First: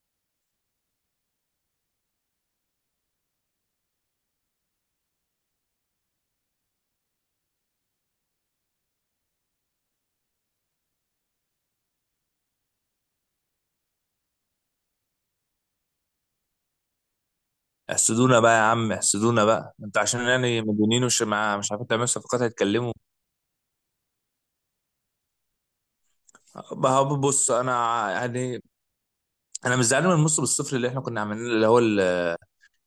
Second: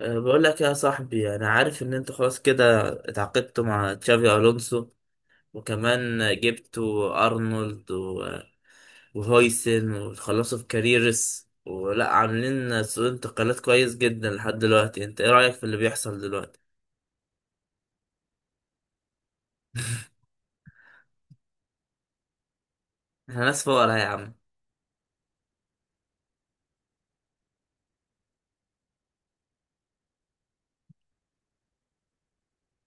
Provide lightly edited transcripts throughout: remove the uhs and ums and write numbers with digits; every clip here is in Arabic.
بقول لك يا صاحبي، انا عارف ان انت خلاص كده اتعاقدت مع تشافي الونسو، وكمان جبتوا وهويسن وخلصوا في كاريرس، ولا عاملين سوق انتقالات كويس جدا لحد دلوقتي. انت ايه رأيك في اللي بيحصل دلوقتي؟ احسدونا بقى يا عم، احسدونا بقى. انت عشان يعني مديونين ومش مع مش عارفين تعملوا صفقات هيتكلموا. احنا ناس فقراء يا عم. بقى بص، انا يعني انا مش زعلان من الموسم الصفر اللي احنا كنا عاملينه، اللي هو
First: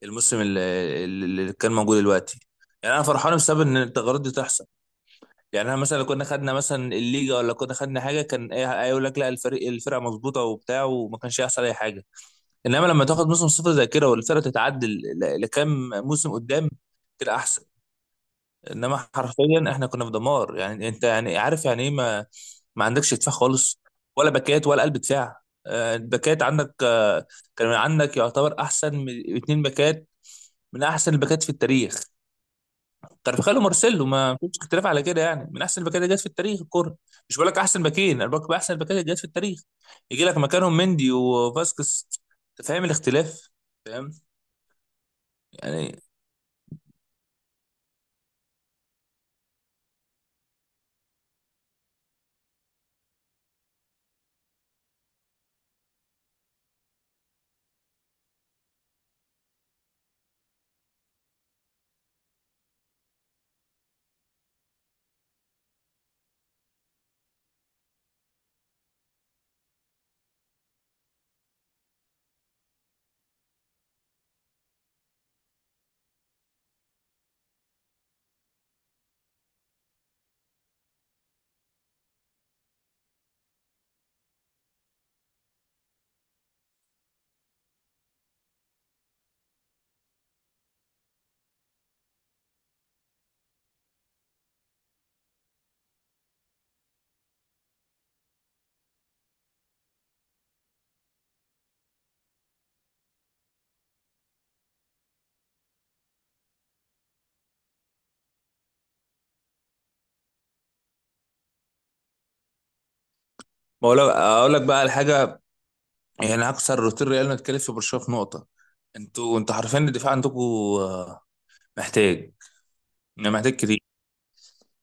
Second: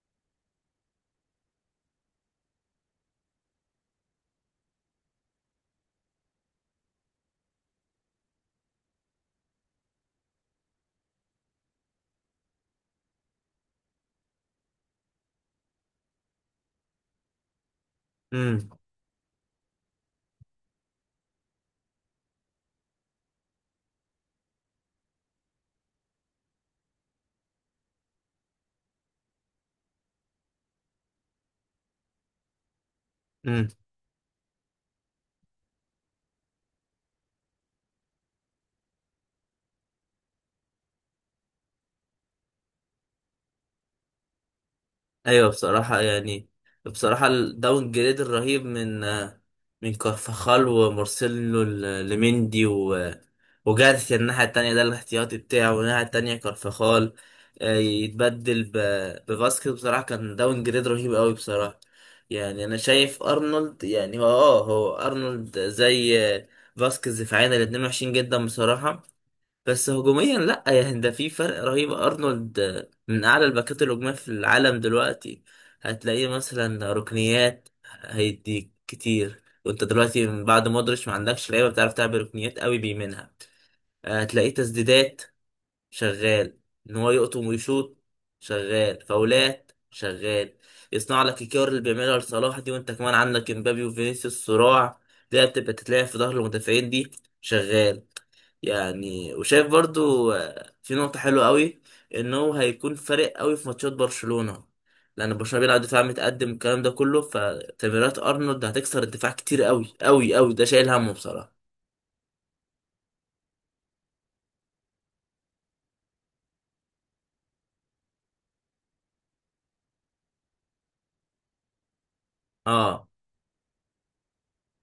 الموسم اللي كان موجود دلوقتي. يعني انا فرحان بسبب ان التغيرات دي تحصل. يعني انا مثلا لو كنا خدنا مثلا الليجا ولا كنا خدنا حاجه، كان ايه؟ يقول لك لا، الفريق الفرقه مظبوطه وبتاع، وما كانش هيحصل اي حاجه. انما لما تاخد موسم صفر زي كده والفرقه تتعدل لكام موسم قدام، كده احسن. انما حرفيا احنا كنا في دمار. يعني انت يعني عارف يعني ايه، ما عندكش دفاع خالص، ولا باكات ولا قلب دفاع. آه، الباكات عندك. آه، كان عندك يعتبر احسن من اتنين باكات، من احسن الباكات في التاريخ. كارفخال امم ومارسيلو، ما فيش اختلاف على كده، يعني من احسن الباكات اللي جت في التاريخ الكوره. مش بقول لك احسن باكين، انا بقول لك احسن الباكات اللي جت في التاريخ. يجي لك مكانهم مندي وفاسكس، انت فاهم الاختلاف؟ فاهم. ايوه بصراحة، يعني يعني بصراحة الداون جريد الرهيب من من كارفاخال ومارسيلو لمندي وجارسيا الناحية التانية، ده الاحتياطي بتاعه، والناحية التانية كارفاخال يتبدل بفاسكيز، بصراحة كان داون جريد رهيب قوي بصراحة. يعني أنا شايف أرنولد، يعني هو أرنولد زي فاسكيز في عينه، الاتنين وحشين جدا بصراحة. بس هجوميا لا، يعني ده في فرق رهيب، ارنولد من اعلى الباكات الهجوميه في العالم دلوقتي. هتلاقيه مثلا ركنيات هيديك كتير، وانت دلوقتي من بعد مودريتش ما عندكش لعيبه بتعرف تعمل ركنيات قوي بيمينها. هتلاقيه تسديدات، شغال ان هو يقطم ويشوط، شغال فاولات، شغال يصنع لك الكور اللي بيعملها لصلاح دي، وانت كمان عندك امبابي وفينيسيوس صراع. دي بتبقى تتلعب في ظهر المدافعين دي، شغال. يعني وشايف برضو في نقطة حلوة قوي، ان هو هيكون فارق قوي في ماتشات برشلونة، لان برشلونة بيلعب دفاع متقدم الكلام ده كله، فتمريرات ارنولد هتكسر الدفاع كتير قوي قوي قوي، ده شايل همه بصراحة. ما هو اقول لك بقى على حاجه. يعني اكثر روتين ريال متكلف في برشلونه في نقطه. انتوا عارفين ان الدفاع عندكم آه، محتاج، اه يعني محتاج كتير.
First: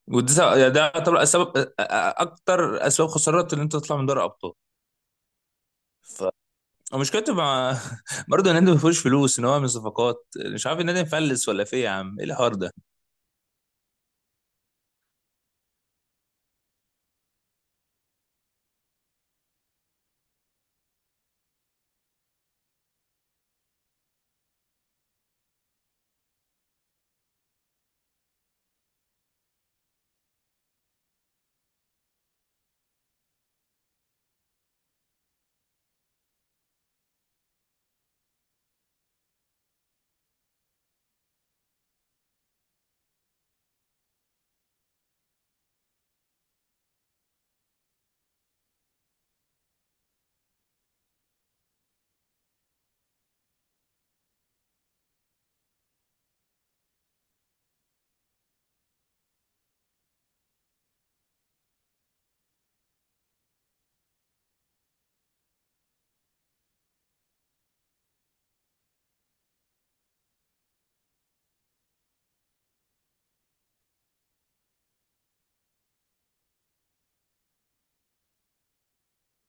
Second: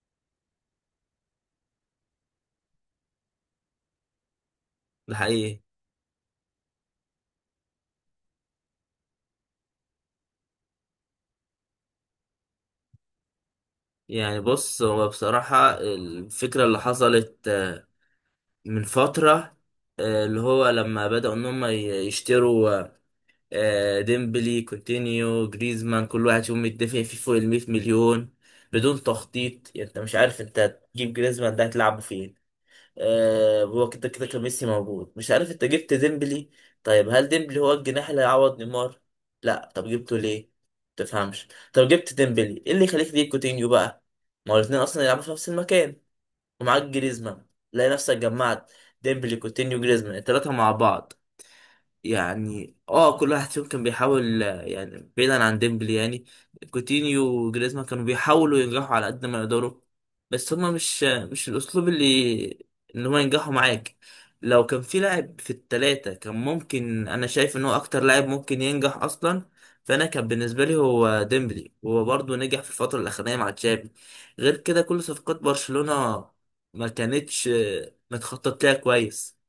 وده يعني ده طبعا السبب آه، آه، اكتر اسباب خسارات ان انت تطلع من دوري ابطال. ده حقيقي. ف ومشكلته مع برضه النادي ما فيهوش فلوس، ان هو من صفقات. مش عارف النادي مفلس ولا في إيه يا عم، ايه الحوار ده؟ يعني بص، هو بصراحة الفكرة اللي حصلت من فترة، اللي هو لما بدأوا ان هم يشتروا ديمبلي كوتينيو جريزمان، كل واحد فيهم متدافع فيه فوق ال 100 مليون بدون تخطيط. يعني انت مش عارف انت هتجيب جريزمان ده هتلعبه فين، هو كده كده كان ميسي موجود، مش عارف انت جبت ديمبلي، طيب هل ديمبلي هو الجناح اللي هيعوض نيمار؟ لا، طب جبته ليه؟ تفهمش. طب جبت ديمبلي، ايه اللي يخليك تجيب كوتينيو بقى؟ ما هو الاثنين اصلا يلعبوا في نفس المكان، ومعاك جريزمان. تلاقي نفسك جمعت ديمبلي كوتينيو جريزمان الثلاثه مع بعض. يعني اه كل واحد فيهم كان بيحاول يعني بعيدا عن ديمبلي، يعني كوتينيو وجريزمان كانوا بيحاولوا ينجحوا على قد ما يقدروا، بس هما مش الاسلوب اللي ان هما ينجحوا معاك. لو كان في لاعب في التلاتة كان ممكن، انا شايف ان هو اكتر لاعب ممكن ينجح اصلا فانا كان بالنسبة لي هو ديمبلي، وهو برضه نجح في الفترة الاخرانية مع تشافي. غير كده كل صفقات برشلونة ما كانتش متخطط لها كويس.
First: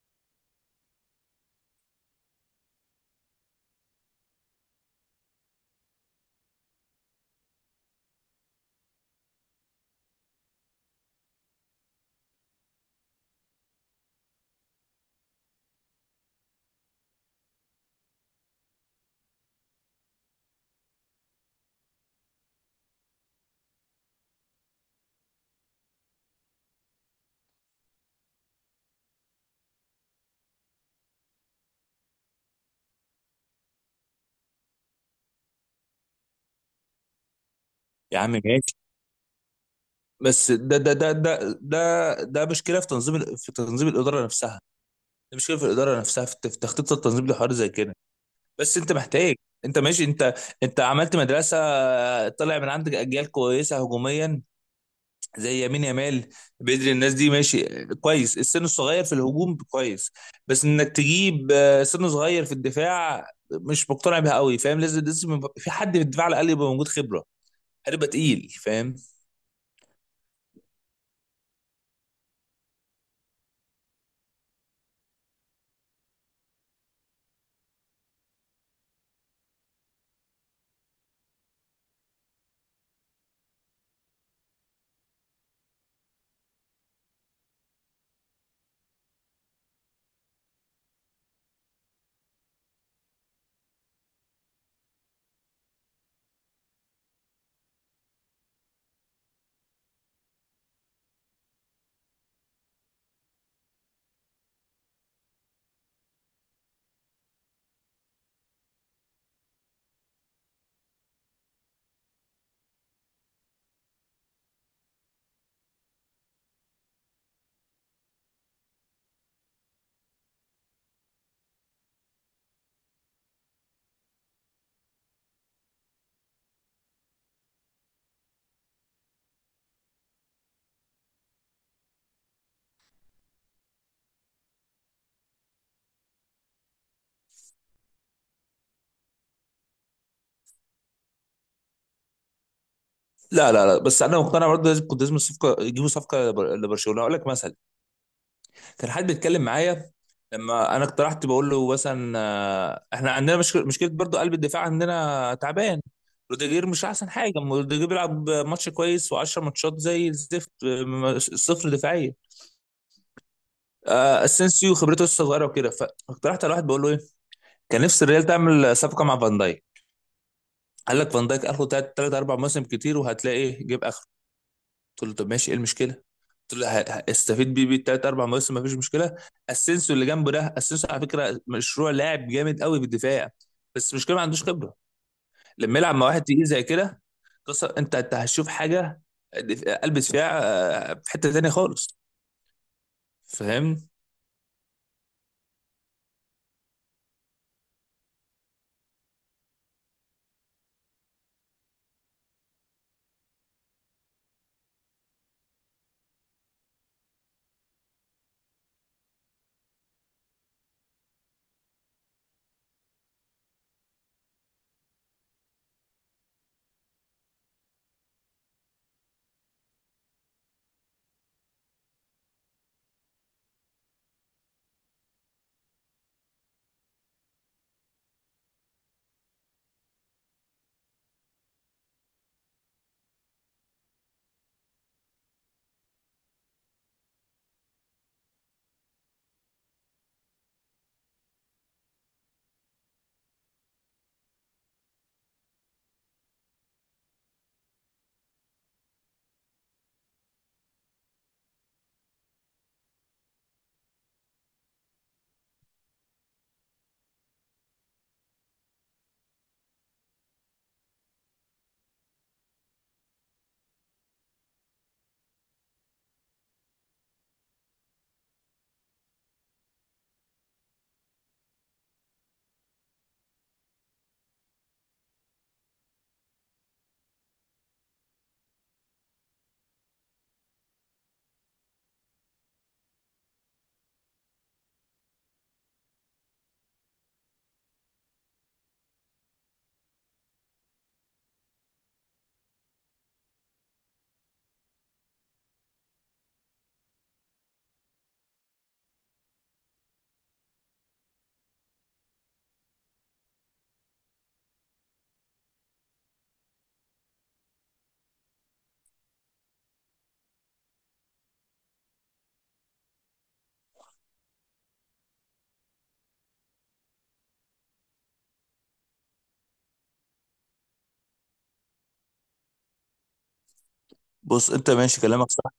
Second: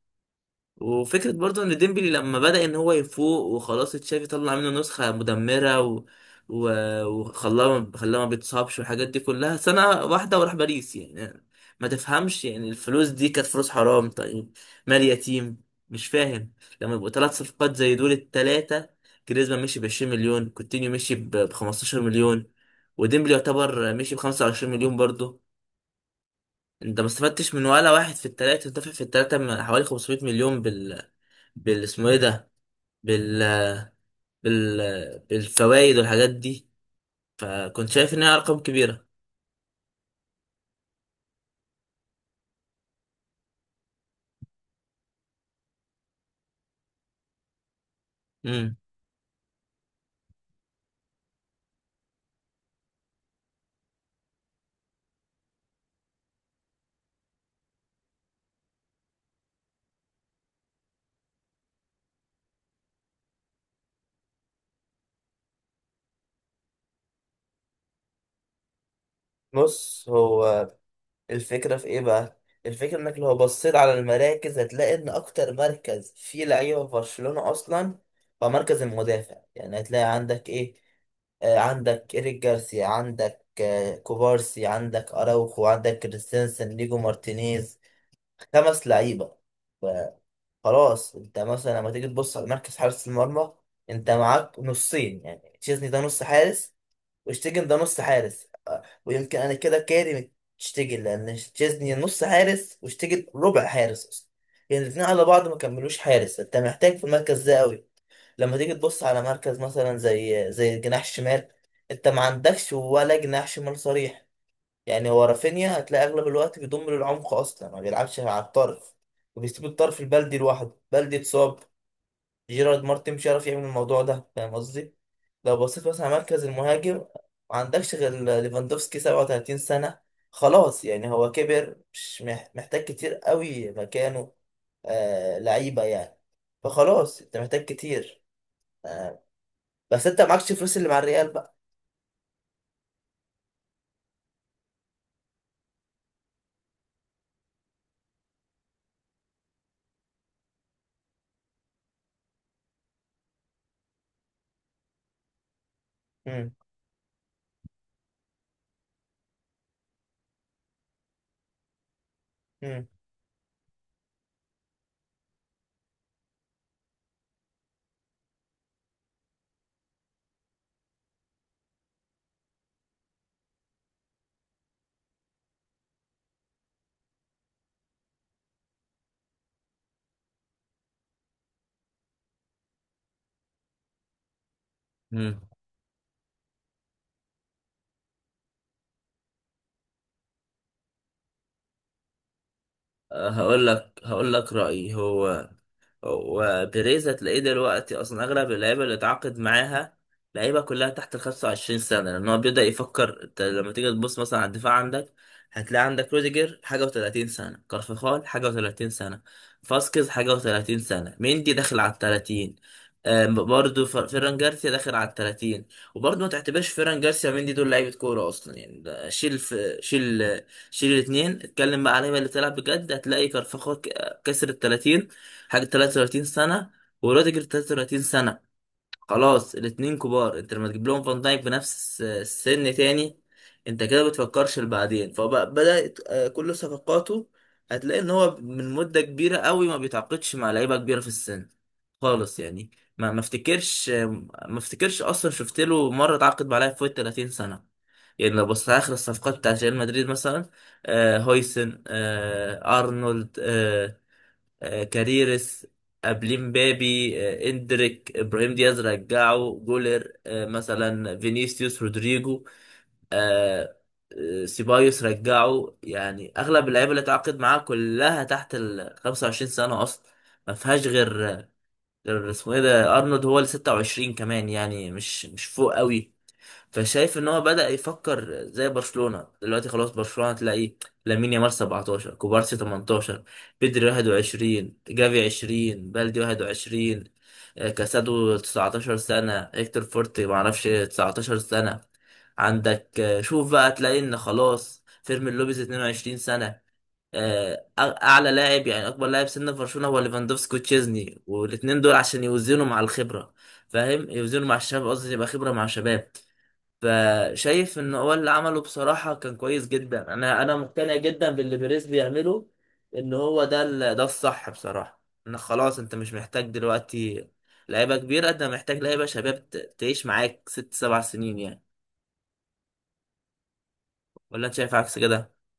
وفكرة برضو ان ديمبلي لما بدأ ان هو يفوق وخلاص، تشافي طلع منه نسخة مدمرة و... وخلاه ما بيتصابش والحاجات دي كلها سنة واحدة، وراح باريس يعني. ما تفهمش يعني الفلوس دي كانت فلوس حرام، طيب مال يتيم، مش فاهم. لما يبقوا ثلاث صفقات زي دول التلاتة، جريزمان مشي ب 20 مليون، كوتينيو مشي ب 15 مليون، وديمبلي يعتبر مشي ب 25 مليون برضه. انت ما استفدتش من ولا واحد في التلاتة، انت دافع في التلاتة حوالي 500 مليون بال اسمه ايه ده بال بال بالفوائد والحاجات دي. فكنت شايف يا عم انها ارقام ماشي، كبيره. بس ده مشكله في تنظيم في تنظيم الاداره نفسها. ده مشكله في الاداره نفسها، في تخطيط التنظيم لحوار زي كده. بس امم انت محتاج، انت ماشي، انت عملت مدرسه، طلع من عندك اجيال كويسه هجوميا زي يمين يامال. بدري، الناس دي ماشي كويس، السن الصغير في الهجوم كويس. بس انك تجيب آه، سن صغير في الدفاع مش مقتنع بيها قوي. فاهم؟ لازم يبقى في حد في الدفاع، على الاقل يبقى موجود خبره، هتبقى تقيل. فاهم؟ بص هو الفكرة في ايه بقى؟ الفكرة انك لو بصيت على المراكز، هتلاقي ان اكتر مركز فيه لعيبة في برشلونة اصلا هو مركز المدافع. يعني هتلاقي عندك ايه؟ عندك إيريك جارسيا، عندك كوبارسي، عندك أراوخو، عندك كريستنسن، ليجو مارتينيز، خمس لعيبة. خلاص. انت مثلا لما تيجي تبص على مركز حارس المرمى، انت معاك نصين، يعني تشيزني ده نص حارس، وشتيجن ده نص حارس، اه، ويمكن انا كده كارم شتيجن، لان تشيزني نص حارس وشتيجن ربع حارس اصلا. يعني الاثنين على بعض ما كملوش حارس، انت محتاج في المركز ده قوي. لما تيجي تبص على مركز مثلا زي الجناح الشمال، انت ما عندكش ولا جناح شمال صريح. يعني هو رافينيا هتلاقي اغلب الوقت بيضم للعمق اصلا ما بيلعبش مع الطرف، وبيسيب الطرف البلدي لوحده، بلدي اتصاب، جيرارد مارتن مش عارف يعمل الموضوع ده، فاهم قصدي؟ لو بصيت مثلا على مركز المهاجم، ما عندكش غير ليفاندوفسكي 37 سنة، خلاص يعني هو كبر، مش مح- محتاج كتير قوي مكانه آه لعيبة يعني. فخلاص انت محتاج كتير آه، بس انت معكش فلوس اللي مع الريال بقى. لا، بس انا مقتنع برضه لازم، كنت لازم الصفقه يجيبوا صفقه لبرشلونه. اقول لك مثلا، كان حد بيتكلم معايا لما انا اقترحت، بقول له مثلا آه، احنا عندنا مشكله، برضو قلب الدفاع عندنا تعبان. مم. روديجير مش احسن حاجه، روديجير بيلعب ماتش كويس و10 ماتشات زي الزفت. آه، صفر دفاعيه. مم. آه، اسينسيو خبرته لسه صغيره وكده. فاقترحت على واحد، بقول له ايه، كان نفسي الريال تعمل صفقه مع فان دايك. قال لك فان دايك اخره ثلاث اربع مواسم كتير، وهتلاقي إيه، جيب اخره. قلت له طب ماشي، ايه المشكله؟ قلت له هستفيد بيه تلات اربع مواسم مفيش مشكله. اسينسيو اللي جنبه ده، اسينسيو على فكره مشروع لاعب جامد قوي في الدفاع، بس المشكله ما عندوش خبره. مم. لما يلعب مع واحد تقيل زي كده، قصه انت هتشوف حاجه. قلب دفاع آه، في حته تانيه خالص. فاهم. هقول لك رأيي. هو وبيريزا تلاقيه دلوقتي اصلا اغلب اللعيبه اللي اتعاقد معاها لعيبه كلها تحت ال 25 سنه، لان هو بيبدا يفكر. انت لما تيجي تبص مثلا على الدفاع، عندك هتلاقي عندك روديجر حاجه و30 سنه، كارفخال حاجه و30 سنه، فاسكيز حاجه و30 سنه، ميندي داخل على ال 30، برضه فيران جارسيا داخل على ال 30. وبرضه ما تعتبرش فيران جارسيا ميندي دول لعيبه كوره اصلا، يعني ده شيل في شيل، شيل الاثنين. اتكلم بقى على اللعيبة اللي بتلعب بجد، هتلاقي كارفخال كسر ال 30 حاجة 33 سنة، وروديجر 33 سنة، خلاص الاتنين كبار. انت لما تجيب لهم فان دايك بنفس السن تاني، انت كده بتفكرش لبعدين. فبدأت كل صفقاته هتلاقي ان هو من مدة كبيرة قوي ما بيتعاقدش مع لعيبة كبيرة في السن خالص، يعني ما افتكرش آه، ما افتكرش اصلا شفت له مرة اتعاقد مع لاعب فوق ال 30 سنة. يعني لو بصيت على اخر الصفقات بتاعت ريال مدريد مثلا، آه هويسن، آه ارنولد، كاريرس، قبليه مبابي، اندريك، ابراهيم دياز رجعه، جولر، مثلا فينيسيوس، رودريجو، آه، سيبايوس رجعه. يعني اغلب اللعيبه اللي اتعاقد معاها كلها تحت ال 25 سنه اصلا، ما فيهاش غير اسمه ايه ده ارنولد، هو ال 26، كمان يعني مش فوق قوي. فشايف ان هو بدأ يفكر زي برشلونة دلوقتي. خلاص برشلونة تلاقي لامين يامال 17، كوبارسي 18، بيدري 21، جافي 20، بلدي 21، كاسادو 19 سنة، هيكتور فورتي معرفش 19 سنة، عندك شوف بقى تلاقي ان خلاص، فيرمين لوبيز 22 سنة. اعلى لاعب، يعني اكبر لاعب سن في برشلونة، هو ليفاندوفسكي وتشيزني، والاتنين دول عشان يوزنوا مع الخبرة، فاهم؟ يوزنوا مع الشباب قصدي، يبقى خبرة مع شباب. فشايف ان هو اللي عمله بصراحة كان كويس جدا، انا مقتنع جدا باللي بيريز بيعمله، ان هو ده ده الصح بصراحة، ان خلاص انت مش محتاج دلوقتي لعيبة كبيرة، انت محتاج لعيبة شباب تعيش معاك ست سبع سنين يعني. ولا بص انت انت شايف عكس ماشي كلامك كده؟ صح.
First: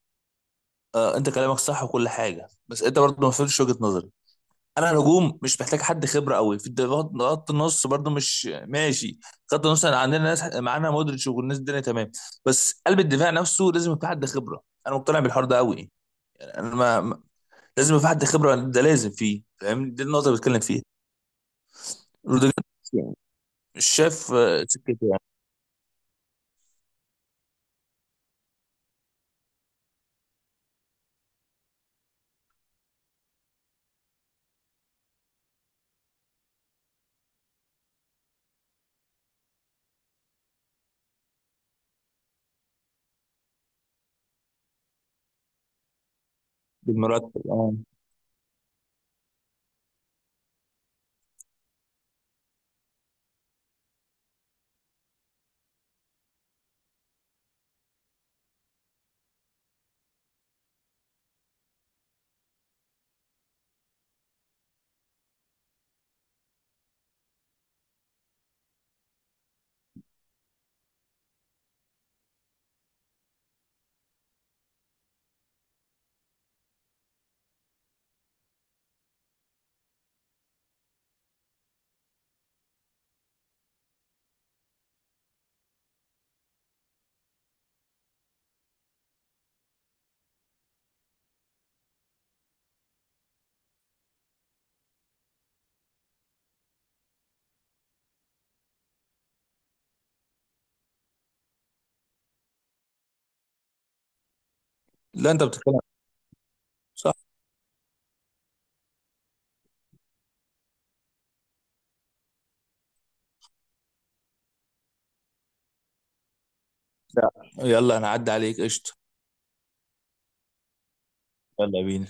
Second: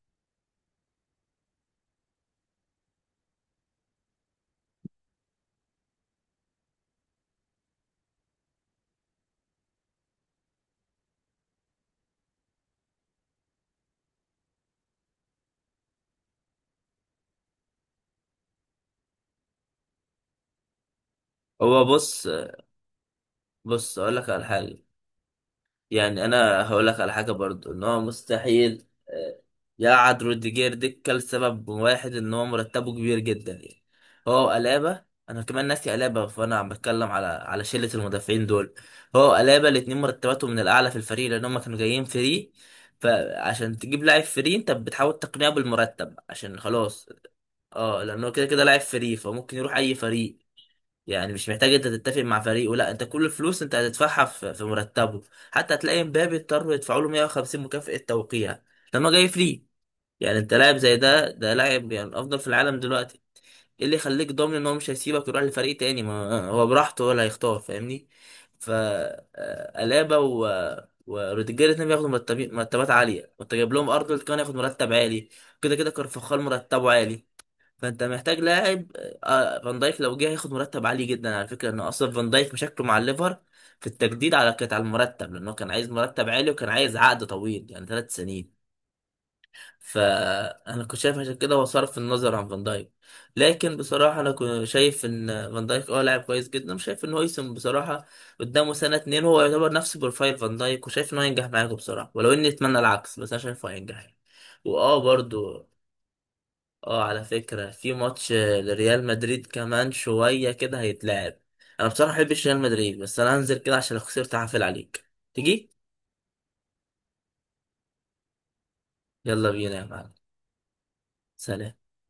آه، انت كلامك صح وكل حاجه، بس انت برضه ما فهمتش وجهه نظري. انا نجوم مش محتاج حد خبره قوي في الدفاع، خط النص برضو مش ماشي. خط النص، أنا عندنا ناس، معانا مودريتش والناس الدنيا تمام. بس قلب الدفاع نفسه لازم يبقى حد خبره. انا مقتنع بالحوار ده قوي يعني. انا ما ما- لازم يبقى حد خبره ده، لازم فيه. فاهم؟ دي النقطه اللي بتكلم فيها. هو بص روديجر مش بص اقول لك شاف على آه، حاجة، سكته يعني. يعني انا هقول لك على حاجه برضو، ان هو مستحيل يقعد روديجير دكه لسبب واحد، ان هو مرتبه كبير جدا يعني. هو الابا، انا كمان ناسي الابا، فانا عم بتكلم على شله المدافعين دول. هو الابا الاتنين مرتباتهم من الاعلى في الفريق، لان هم كانوا جايين فري. فعشان تجيب لاعب فري انت بتحاول تقنعه بالمرتب عشان خلاص، بالمرتب اه. اه لانه كده كده لاعب فري فممكن يروح اي فريق. يعني مش محتاج انت تتفق مع فريقه، لا انت كل الفلوس انت هتدفعها في مرتبه. حتى هتلاقي مبابي اضطروا يدفعوا له 150 مكافأة توقيع لما جاي فري. يعني انت لاعب زي ده، ده لاعب يعني الافضل في العالم دلوقتي، ايه اللي يخليك ضامن ان هو مش هيسيبك يروح لفريق تاني؟ ما هو براحته هو اللي هيختار، فاهمني؟ ف الابا وروديجير الاثنين بياخدوا مرتبات عاليه، وانت جايب لهم ارنولد كمان ياخد مرتب عالي، كده كده كارفاخال مرتبه عالي. فانت محتاج لاعب فان دايك لو جه هياخد مرتب عالي جدا. على فكره انه اصلا فان دايك مشاكله مع الليفر في التجديد على كانت على المرتب، لانه كان عايز مرتب عالي وكان عايز عقد طويل يعني ثلاث سنين. فانا كنت شايف عشان كده هو صرف النظر عن فان دايك. لكن بصراحه انا كنت شايف ان فان دايك اه لاعب كويس جدا، وشايف ان هويسن بصراحه قدامه سنه اتنين هو يعتبر نفس بروفايل فان دايك، وشايف انه هينجح معاكم بصراحه، ولو اني اتمنى العكس، بس انا شايفه هينجح يعني. واه لا انت برضو بتتكلم. اه صح. على فكرة، في ماتش لريال مدريد كمان شوية كده هيتلعب. انا بصراحة مبحبش ريال مدريد، بس انا هنزل كده عشان لو خسرت هعفل عليك. تيجي؟ لا، يلا انا عدى عليك قشطه. يلا بينا يا معلم. سلام. يلا بينا.